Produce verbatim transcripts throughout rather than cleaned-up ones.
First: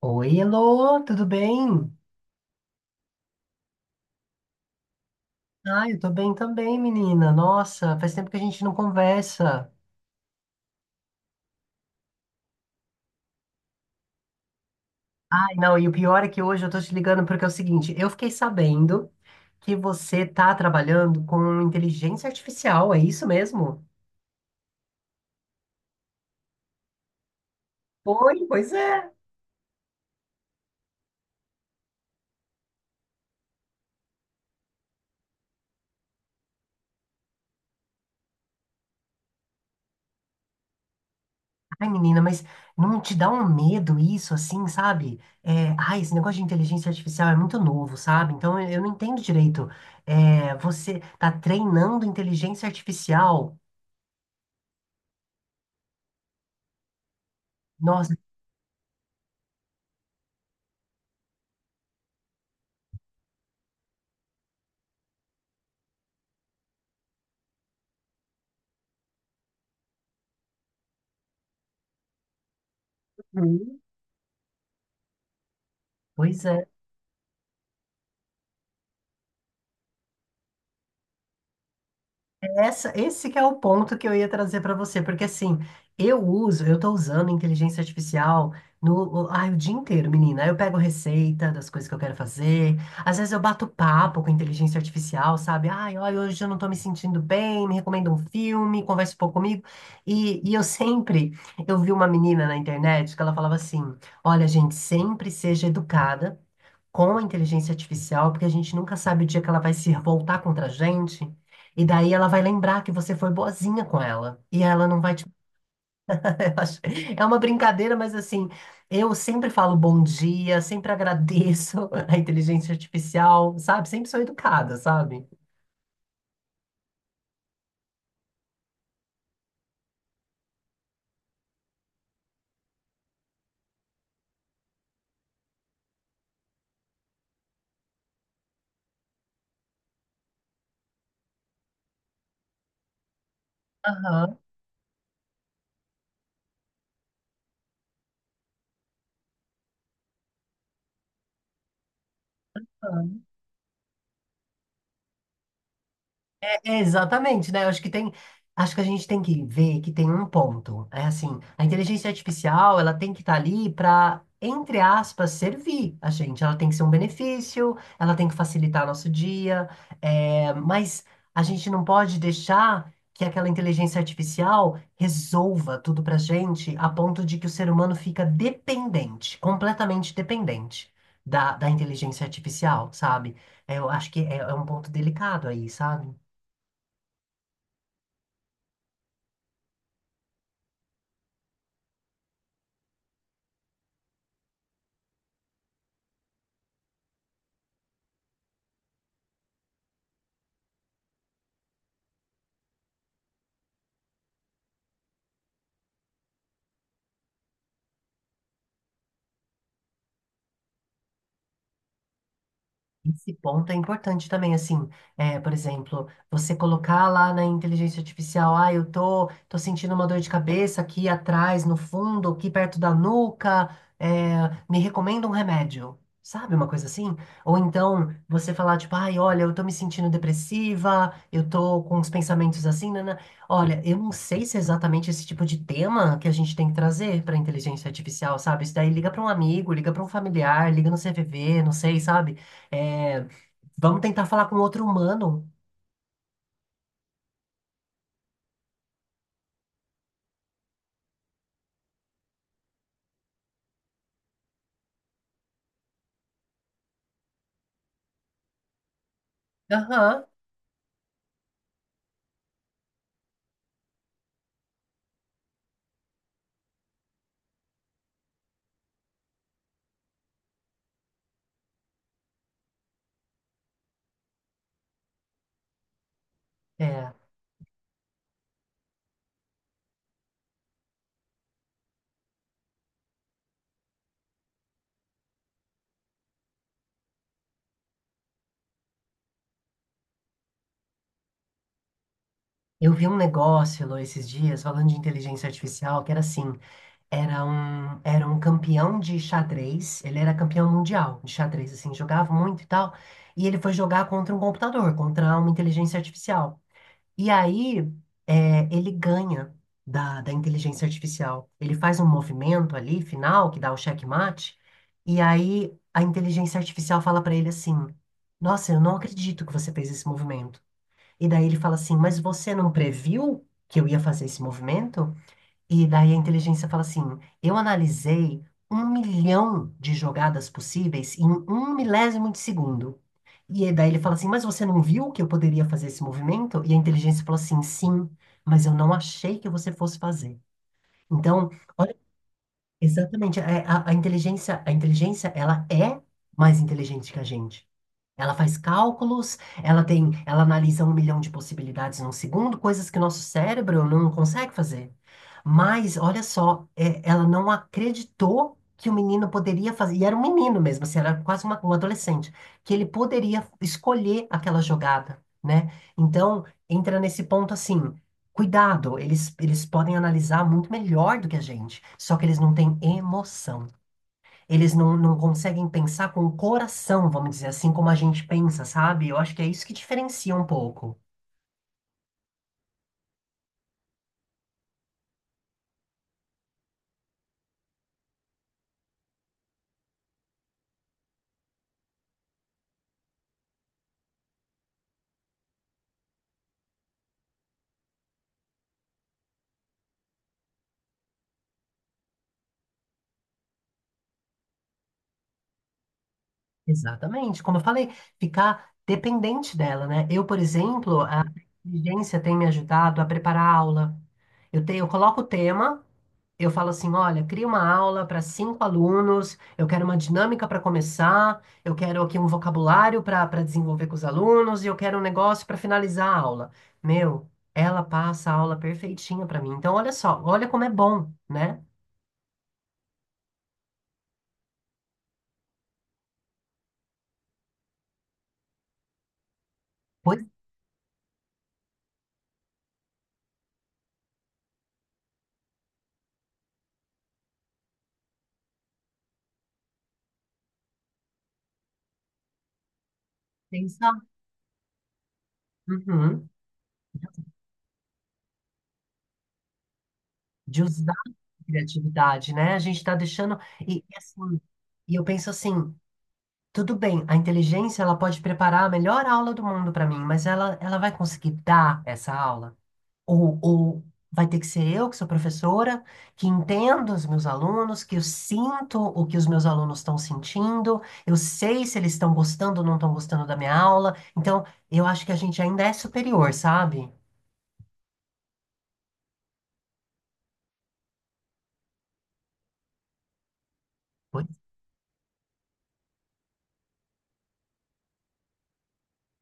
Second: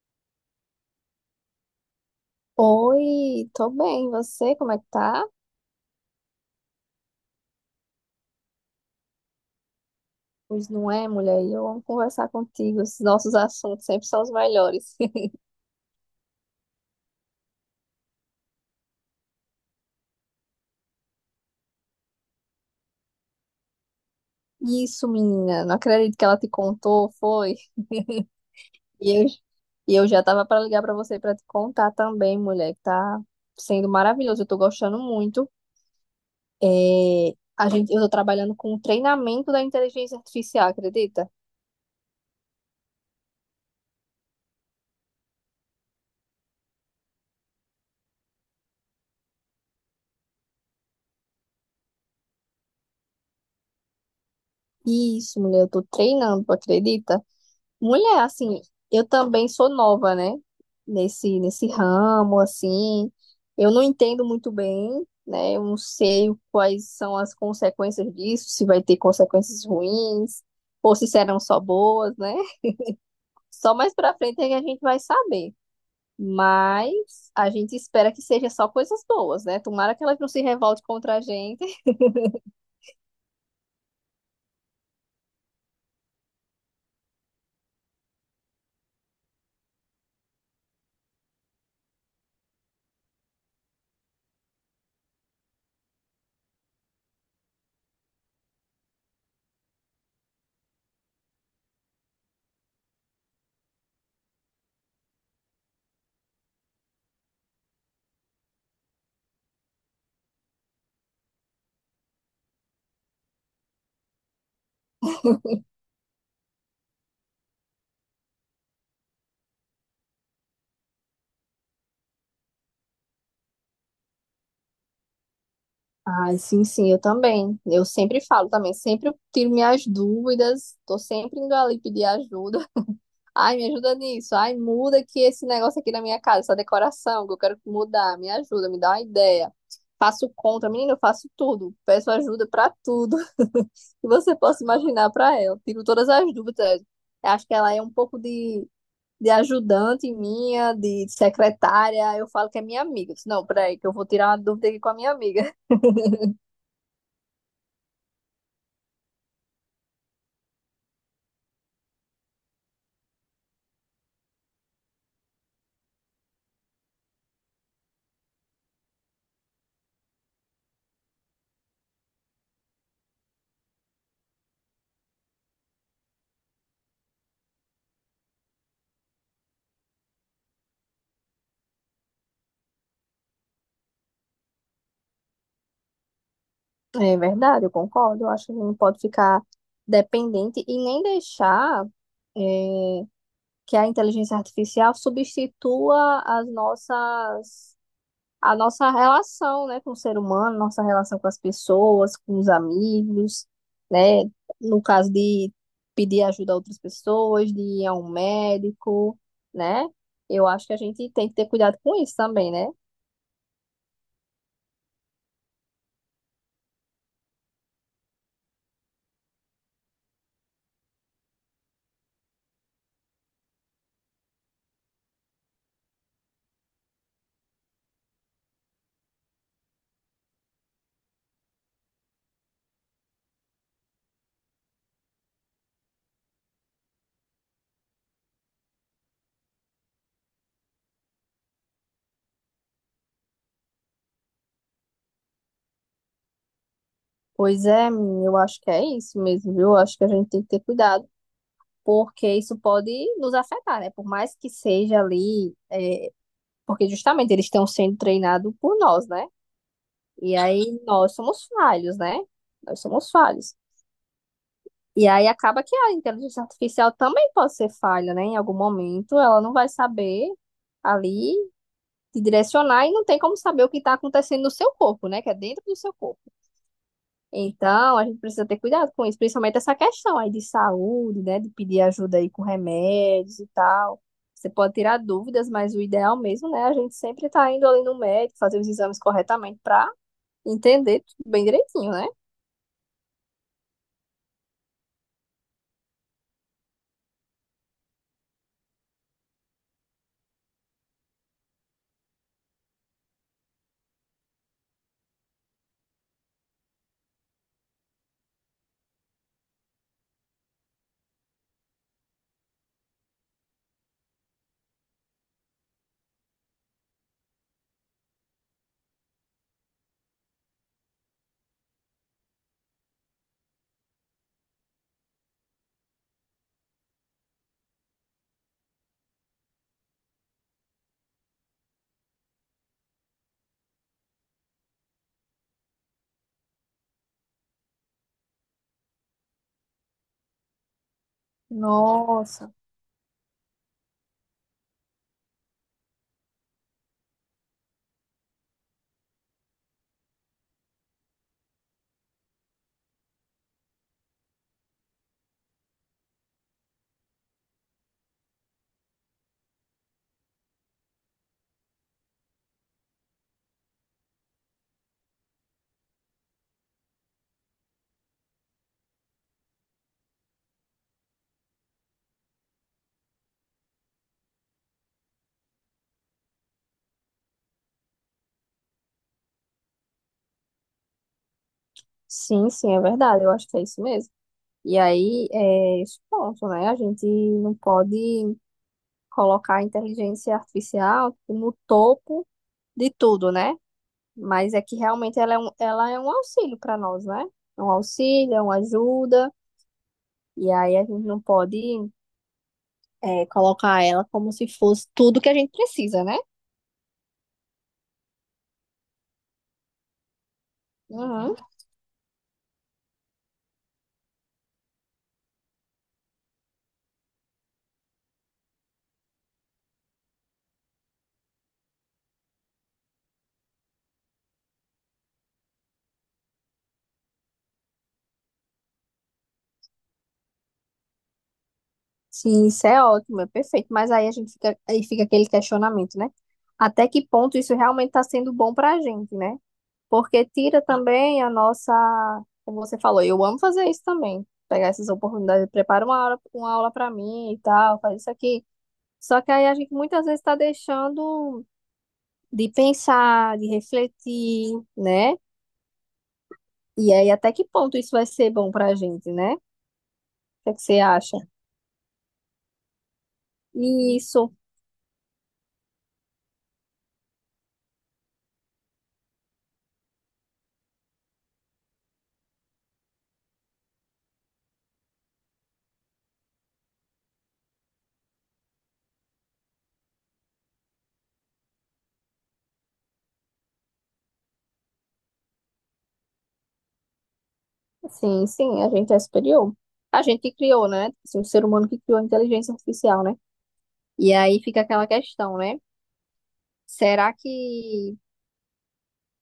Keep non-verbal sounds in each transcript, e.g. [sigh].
Oi, Elô, tudo bem? Oi, tô bem. E você, como é que tá? Ah, eu tô bem também, menina. Nossa, faz tempo que a gente não conversa. Pois não é, mulher? Eu amo conversar contigo. Os nossos assuntos sempre são os melhores. [laughs] Ai, não, e o pior é que hoje eu tô te ligando porque é o seguinte, eu fiquei sabendo que você tá trabalhando com inteligência artificial, é isso mesmo? Isso, menina. Não acredito que ela te contou, foi? Oi, pois é. E eu, e eu já tava pra ligar pra você pra te contar também, mulher, que tá sendo maravilhoso. Eu tô gostando muito. É, a gente, eu tô trabalhando com o treinamento da inteligência artificial, acredita? Ai, menina, mas não te dá um medo isso, assim, sabe? É, ai, esse negócio de inteligência artificial é muito novo, sabe? Então eu eu não entendo direito. É, você tá treinando inteligência artificial? Isso, mulher. Eu tô treinando, tu acredita? Nossa. Mulher, assim, eu também sou nova, né? Nesse, nesse ramo, assim. Eu não entendo muito bem, né? Eu não sei quais são as consequências disso, se vai ter consequências ruins, ou se serão só boas, né? [laughs] Só mais pra frente é que a gente vai saber. Pois é, Mas a gente espera que seja só coisas boas, né? Tomara que elas não se revolte contra a gente. [laughs] essa, esse que é o ponto que eu ia trazer para você, porque assim, eu uso, eu tô usando inteligência artificial no, o- ai, o dia inteiro, menina. Aí eu pego receita das coisas que eu quero fazer, às vezes eu bato papo com inteligência artificial, sabe? Ai, olha, hoje eu não tô me sentindo bem, me recomenda um filme, conversa um pouco comigo. E, e eu sempre, eu vi uma menina na internet que ela falava assim, olha, gente, sempre seja educada, com a inteligência artificial, porque a gente nunca sabe o dia que ela vai se revoltar contra a gente, e daí ela vai lembrar que você foi boazinha com ela, e ela não vai te. [laughs] Eu acho- É uma brincadeira, mas assim, eu sempre falo bom dia, sempre agradeço [laughs] a inteligência artificial, sabe? Sempre sou educada, sabe? Ai, sim, sim, eu também. Eu sempre falo também, sempre tiro minhas dúvidas, tô sempre indo ali pedir ajuda. Ai, me ajuda nisso. Ai, muda aqui esse negócio aqui na minha casa, essa decoração que eu quero mudar. Me ajuda, me dá uma ideia. Faço contra, menina, eu faço tudo. Peço ajuda pra tudo [laughs] que você possa imaginar pra ela. Tiro todas as dúvidas. Eu acho que ela é um pouco de, de ajudante minha, de secretária. Eu falo que é minha amiga. Eu Aham. disse, não, peraí, que eu vou tirar uma dúvida aqui com a minha amiga. [laughs] É, exatamente, né? Eu acho que tem, acho que a gente tem que ver que tem um ponto. É assim, a inteligência artificial, ela tem que estar ali para, entre aspas, servir a gente. Ela tem que ser um benefício, ela tem que facilitar nosso dia, é, mas a gente não pode deixar que aquela inteligência artificial resolva tudo pra gente a ponto de que o ser humano fica dependente, completamente dependente da, da inteligência artificial, sabe? É, eu acho que é é um ponto delicado aí, sabe? É verdade, eu concordo. Eu acho que não pode ficar dependente e nem deixar. eh, que é a inteligência artificial substitua as nossas, a nossa relação, né, com o ser humano, nossa relação com as pessoas, com os amigos, né, no caso de pedir ajuda a outras pessoas, de ir a um médico, né? Eu acho que a gente tem que ter cuidado com isso também, né? Esse ponto é importante também, assim, é, por exemplo, você colocar lá na inteligência artificial, ah, eu tô, tô sentindo uma dor de cabeça aqui atrás, no fundo, aqui perto da nuca, é, me recomenda um remédio, sabe, uma coisa assim? Ou então, você falar, tipo, ai, olha, eu tô me sentindo depressiva, eu tô com os pensamentos assim, né? Olha, eu não sei se é exatamente esse tipo de tema que a gente tem que trazer para inteligência artificial, sabe? Isso daí liga para um amigo, liga para um familiar, liga no C V V, não sei, sabe? É, vamos tentar falar com outro humano. Pois é, menina, eu acho que é isso mesmo, viu? Eu acho que a gente tem que ter cuidado, porque isso pode nos afetar, né? Por mais que seja ali, é, porque justamente eles estão sendo treinados por nós, né? Aham. E aí nós somos falhos, né? Nós somos falhos. E aí acaba que a inteligência artificial também pode ser falha, né? Em algum momento ela não vai saber ali te direcionar e não tem como saber o que está acontecendo no seu corpo, né? Que é dentro do seu corpo. É, Então a gente precisa ter cuidado com isso, principalmente essa questão aí de saúde, né? De pedir ajuda aí com remédios e tal. Você pode tirar dúvidas, mas o ideal mesmo, né? A gente sempre tá indo ali no médico, fazer os exames corretamente para entender tudo bem direitinho, né? eu vi um negócio, Lô, esses dias, falando de inteligência artificial, que era assim, era um, era um campeão de xadrez, ele era campeão mundial de xadrez, assim, jogava muito e tal, e ele foi jogar contra um computador, contra uma inteligência artificial. E aí, é, ele ganha da, da inteligência artificial. Ele faz um movimento ali, final, que dá o checkmate, e aí a inteligência artificial fala para ele assim: Nossa, eu não acredito que você fez esse movimento. E daí ele fala assim: mas você não previu que eu ia fazer esse movimento? E daí a inteligência fala assim: eu analisei um milhão de jogadas possíveis em um milésimo de segundo. E aí daí ele fala assim: mas você não viu que eu poderia fazer esse movimento? E a inteligência falou assim: sim, mas eu não achei que você fosse fazer. Então, olha, Nossa, exatamente, é, a, a inteligência, a inteligência, ela é mais inteligente que a gente. Ela faz cálculos, ela tem, ela analisa um milhão de possibilidades num segundo, coisas que nosso cérebro não consegue fazer. Mas, olha só, é, ela não acreditou que o menino poderia fazer, e era um menino mesmo, assim, era quase uma, um adolescente, que ele poderia escolher aquela jogada, né? Então, entra nesse ponto assim, cuidado, eles, eles podem analisar muito melhor do que a gente, só que eles não têm emoção. Eles não, não conseguem pensar com o coração, vamos dizer assim, como a gente pensa, sabe? Eu acho que é isso que diferencia um pouco. sim, sim, é verdade, eu acho que é isso mesmo. E aí é esse ponto, né? A gente não pode colocar a inteligência artificial no topo de tudo, né? Mas é que realmente ela é um, ela é um auxílio para nós, né? É um auxílio, é uma ajuda, e aí a gente não pode é, colocar ela como se fosse tudo que a gente precisa, né? Exatamente. Como eu falei, ficar dependente dela, né? Eu, por exemplo, a Uhum. inteligência tem me ajudado a preparar a aula. Eu, te, eu coloco o tema. Eu falo assim, olha, cria uma aula para cinco alunos, eu quero uma dinâmica para começar, eu quero aqui um vocabulário para para desenvolver com os alunos e eu quero um negócio para finalizar a aula. Meu, ela passa a aula perfeitinha para mim. Então, olha só, olha como é bom, né? Sim, isso é ótimo, é perfeito. Mas aí a gente fica, aí fica aquele questionamento, né? Até que ponto isso realmente está sendo bom para a gente, né? Pois Porque tira também a nossa, como você falou, eu amo fazer isso também, pegar essas oportunidades, prepara uma aula, uma aula para mim e tal, faz isso aqui. Só que aí a gente muitas vezes está deixando de pensar, de pensa, refletir, né? uhum, E aí até que ponto isso vai ser bom para a gente, né? O que é que de você usar acha? a criatividade, né? A gente está deixando e, e Isso. assim, e eu penso assim, tudo bem, a inteligência ela pode preparar a melhor aula do mundo para mim, mas ela ela vai conseguir dar essa aula? Ou, ou vai ter que ser eu, que sou professora, que entendo os meus alunos, que eu sinto o que os meus alunos estão sentindo, eu sei se eles estão gostando ou não estão gostando da minha aula. Então, eu acho que a gente ainda é superior, sabe? Sim, sim, a gente é superior. A gente que criou, né? Assim, o ser humano que criou a inteligência artificial, né? E Pois, aí fica aquela questão, né? Será que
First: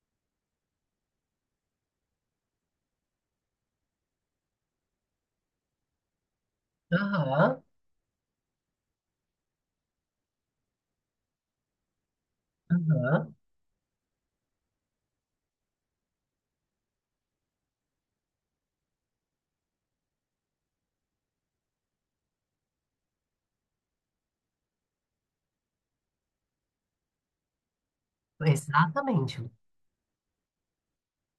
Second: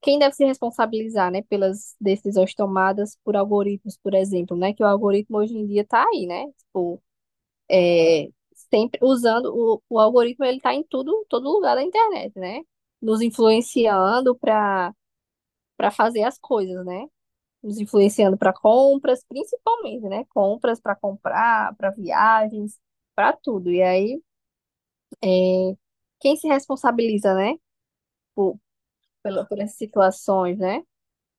quem deve se responsabilizar, né, pelas decisões tomadas por algoritmos, por exemplo, né? Que o algoritmo hoje em dia tá aí, né? Tipo, aham, é, sempre usando o, o algoritmo, ele tá em tudo, todo lugar da internet, né? Nos aham, influenciando para para fazer as coisas, né? Nos influenciando para compras, principalmente, né? Compras para comprar, para viagens, para tudo. E aí, é, quem se responsabiliza, né? Por, pela- exatamente. por essas situações, né?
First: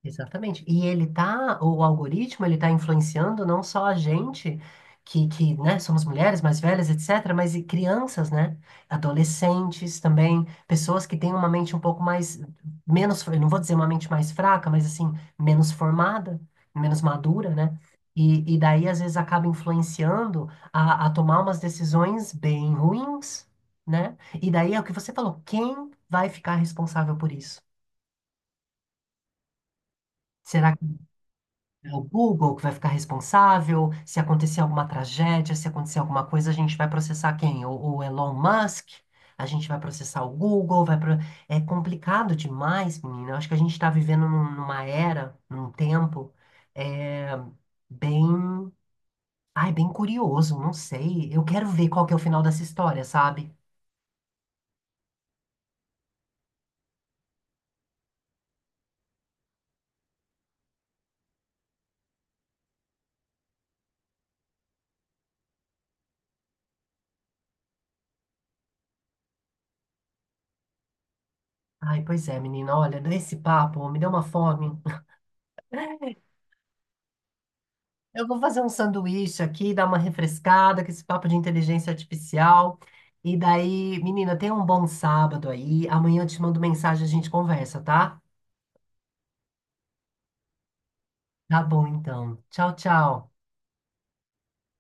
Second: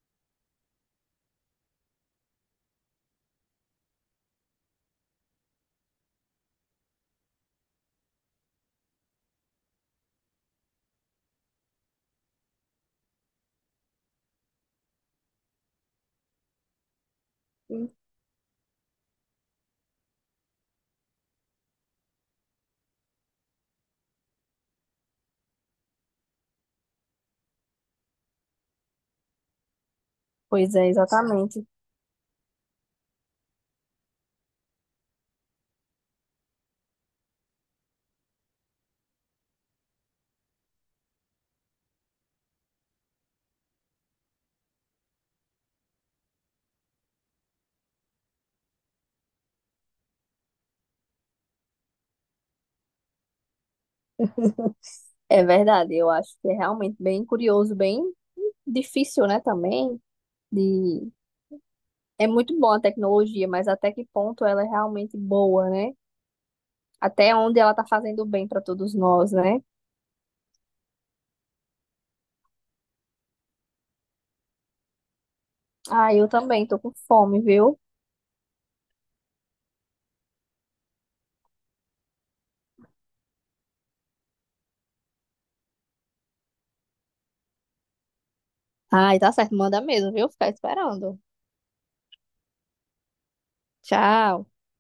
Exatamente. E ele tá, o algoritmo, ele tá influenciando não só a gente, que, que, né, somos mulheres mais velhas, etcétera, mas e crianças, né? Adolescentes também, pessoas que têm uma mente um pouco mais, menos, eu não vou dizer uma mente mais fraca, mas assim, menos formada, menos madura, né? E, e daí, às vezes, acaba influenciando a, a tomar umas decisões bem ruins, né? E daí é o que você falou, quem vai ficar responsável por isso? Será Pois é, exatamente. É o Google que vai ficar responsável. Se acontecer alguma tragédia, se acontecer alguma coisa, a gente vai processar quem? O, o Elon Musk? A gente vai processar o Google? Vai pro... É complicado demais, menina. Eu acho que a gente está vivendo num- numa era, num tempo, é, bem. Ai, bem curioso, não sei. Eu quero ver qual que é o final dessa história, sabe? É verdade. Eu acho que é realmente bem curioso, bem difícil, né? Também de é muito boa a tecnologia, mas até que ponto ela é realmente boa, né? Até onde ela tá fazendo bem para todos nós, né? Ai, pois é, menina. Olha, esse papo me deu uma fome. Ah, eu também tô com fome, viu? Eu vou fazer um sanduíche aqui, dar uma refrescada com esse papo de inteligência artificial. E daí, menina, tenha um bom sábado aí. Amanhã eu te mando mensagem, a gente conversa, tá? Ai, tá certo, manda mesmo, viu? Ficar esperando. Tá bom, então. Tchau, tchau. Tchau.